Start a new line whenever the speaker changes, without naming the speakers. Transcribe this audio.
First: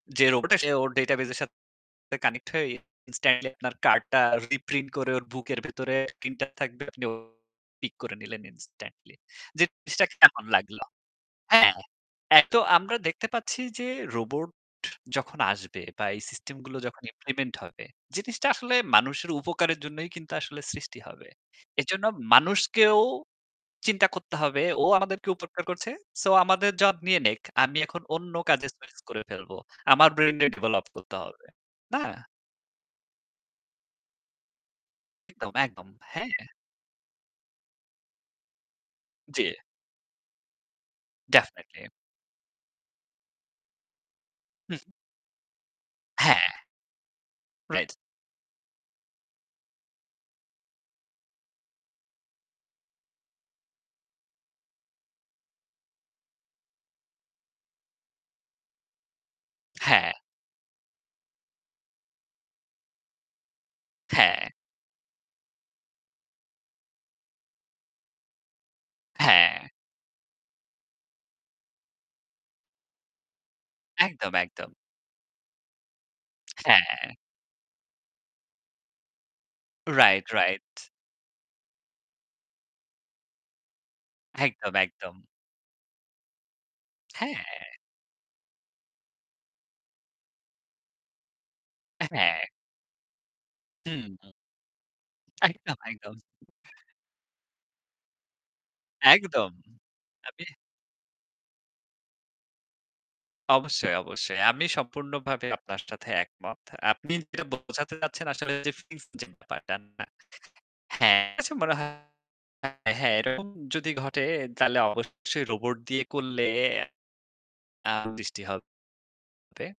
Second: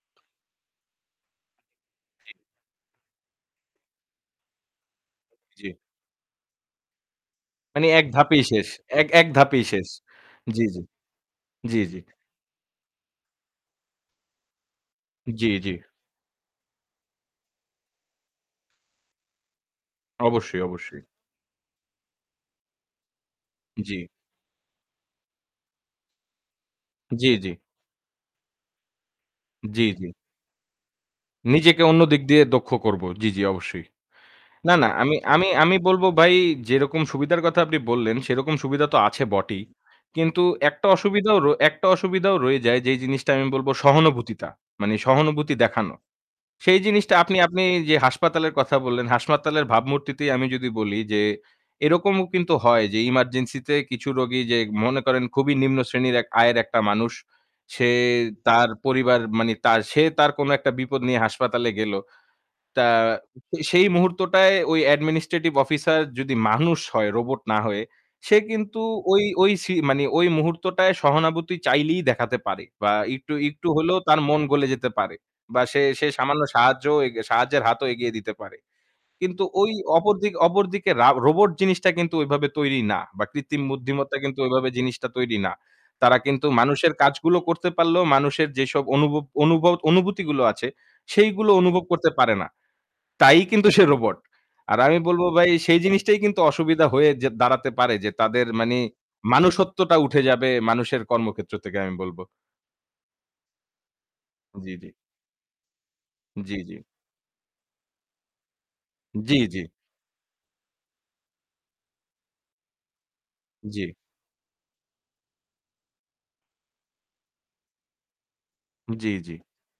যে রোবট টা সে ওর ডেটাবেস এর সাথে
জি।
কানেক্ট হয়ে ইনস্ট্যান্টলি আপনার কার্ডটা রিপ্রিন্ট করে ওর বুকের
জি।
ভেতরে প্রিন্টার থাকবে, আপনি ও [unintelligible]
মানে
পিক
এক
করে নিলেন
ধাপেই শেষ। এক
ইনস্ট্যান্টলি।
এক ধাপেই শেষ।
জিনিসটা কেমন
জি, জি।
লাগলো? হ্যাঁ?
জি, জি।
তাই তো আমরা দেখতে পাচ্ছি যে রোবট যখন
জি, জি।
আসবে বা এই সিস্টেমগুলো যখন ইমপ্লিমেন্ট হবে, জিনিসটা আসলে মানুষের উপকারের জন্যই কিন্তু আসলে
অবশ্যই,
সৃষ্টি
অবশ্যই।
হবে। এজন্য মানুষকেও
জি।
চিন্তা করতে হবে ও আমাদেরকে উপকার করছে, সো আমাদের জব নিয়ে
জি,
নেক।
জি।
আমি এখন অন্য কাজে সুইচ করে ফেলবো।
জি,
আমার
জি।
ব্রেইন [unintelligible] ডেভেলপ করতে হবে।
নিজেকে
না?
অন্যদিক দিয়ে দক্ষ করব। জি, জি অবশ্যই। না, না আমি আমি
একদম,
আমি
একদম।
বলব
হ্যাঁ।
ভাই, যেরকম সুবিধার কথা আপনি বললেন সেরকম সুবিধা তো আছে
জ্বি।
বটেই। কিন্তু একটা অসুবিধাও র একটা
ডেফিনিটলি।
অসুবিধাও রয়ে যায় যেই জিনিসটা আমি বলব সহানুভূতিতা,
হু, হু।
মানে সহানুভূতি দেখানো।
হ্যাঁ।
সেই জিনিসটা আপনি আপনি
রাইট।
যে হাসপাতালের কথা বললেন, হাসপাতালের ভাবমূর্তিতেই আমি যদি বলি যে এরকমও কিন্তু হয় যে ইমার্জেন্সিতে কিছু রোগী যে মনে করেন খুবই নিম্ন শ্রেণীর এক আয়ের একটা মানুষ, সে তার পরিবার মানে তার, সে
হ্যাঁ।
তার কোন একটা বিপদ নিয়ে হাসপাতালে গেল। তা সেই
হ্যাঁ।
মুহূর্তটায় ওই administrative officer যদি মানুষ হয়, রোবট না হয়ে সে কিন্তু ওই ওই
হ্যাঁ।
সি মানে ওই মুহূর্তটায় সহানুভূতি চাইলেই দেখাতে পারে বা একটু একটু হলেও তার
একদম,
মন গলে
একদম।
যেতে পারে বা সে সে সামান্য সাহায্য
হ্যাঁ।
সাহায্যের হাতও এগিয়ে দিতে পারে। কিন্তু ওই
রাইট,
অপরদিক
রাইট।
অপরদিকে রা রোবট জিনিসটা কিন্তু ওইভাবে তৈরি না বা কৃত্রিম বুদ্ধিমত্তা কিন্তু ওইভাবে
একদম,
জিনিসটা
একদম।
তৈরি না। তারা কিন্তু মানুষের কাজগুলো
হ্যাঁ।
করতে পারলেও মানুষের যেসব অনুভব অনুভব অনুভূতিগুলো আছে সেইগুলো অনুভব
আ
করতে পারে
হ্যাঁ।
না। তাই কিন্তু সে
হু,
রোবট।
হু।
আর আমি বলব ভাই
একদম,
সেই
একদম।
জিনিসটাই কিন্তু অসুবিধা হয়ে যেয়ে দাঁড়াতে পারে যে তাদের মানে
একদম।
মনুষ্যত্ব উঠে
আমি
যাবে মানুষের কর্মক্ষেত্র থেকে আমি বলব।
অবশ্যই, অবশ্যই। আমি
জি, জি।
সম্পূর্ণভাবে আপনার সাথে
জি,
একমত।
জি।
আপনি যেটা বোঝাতে চাচ্ছেন আসলে যে ফ্রিজ যে
জি, জি।
ব্যাপারটা না হ্যাঁ, আচ্ছা মনে হয়, হ্যাঁ, এরকম যদি
জি।
ঘটে তাহলে অবশ্যই রোবট দিয়ে করলে আ [unintelligible] হবে।
জি, জি।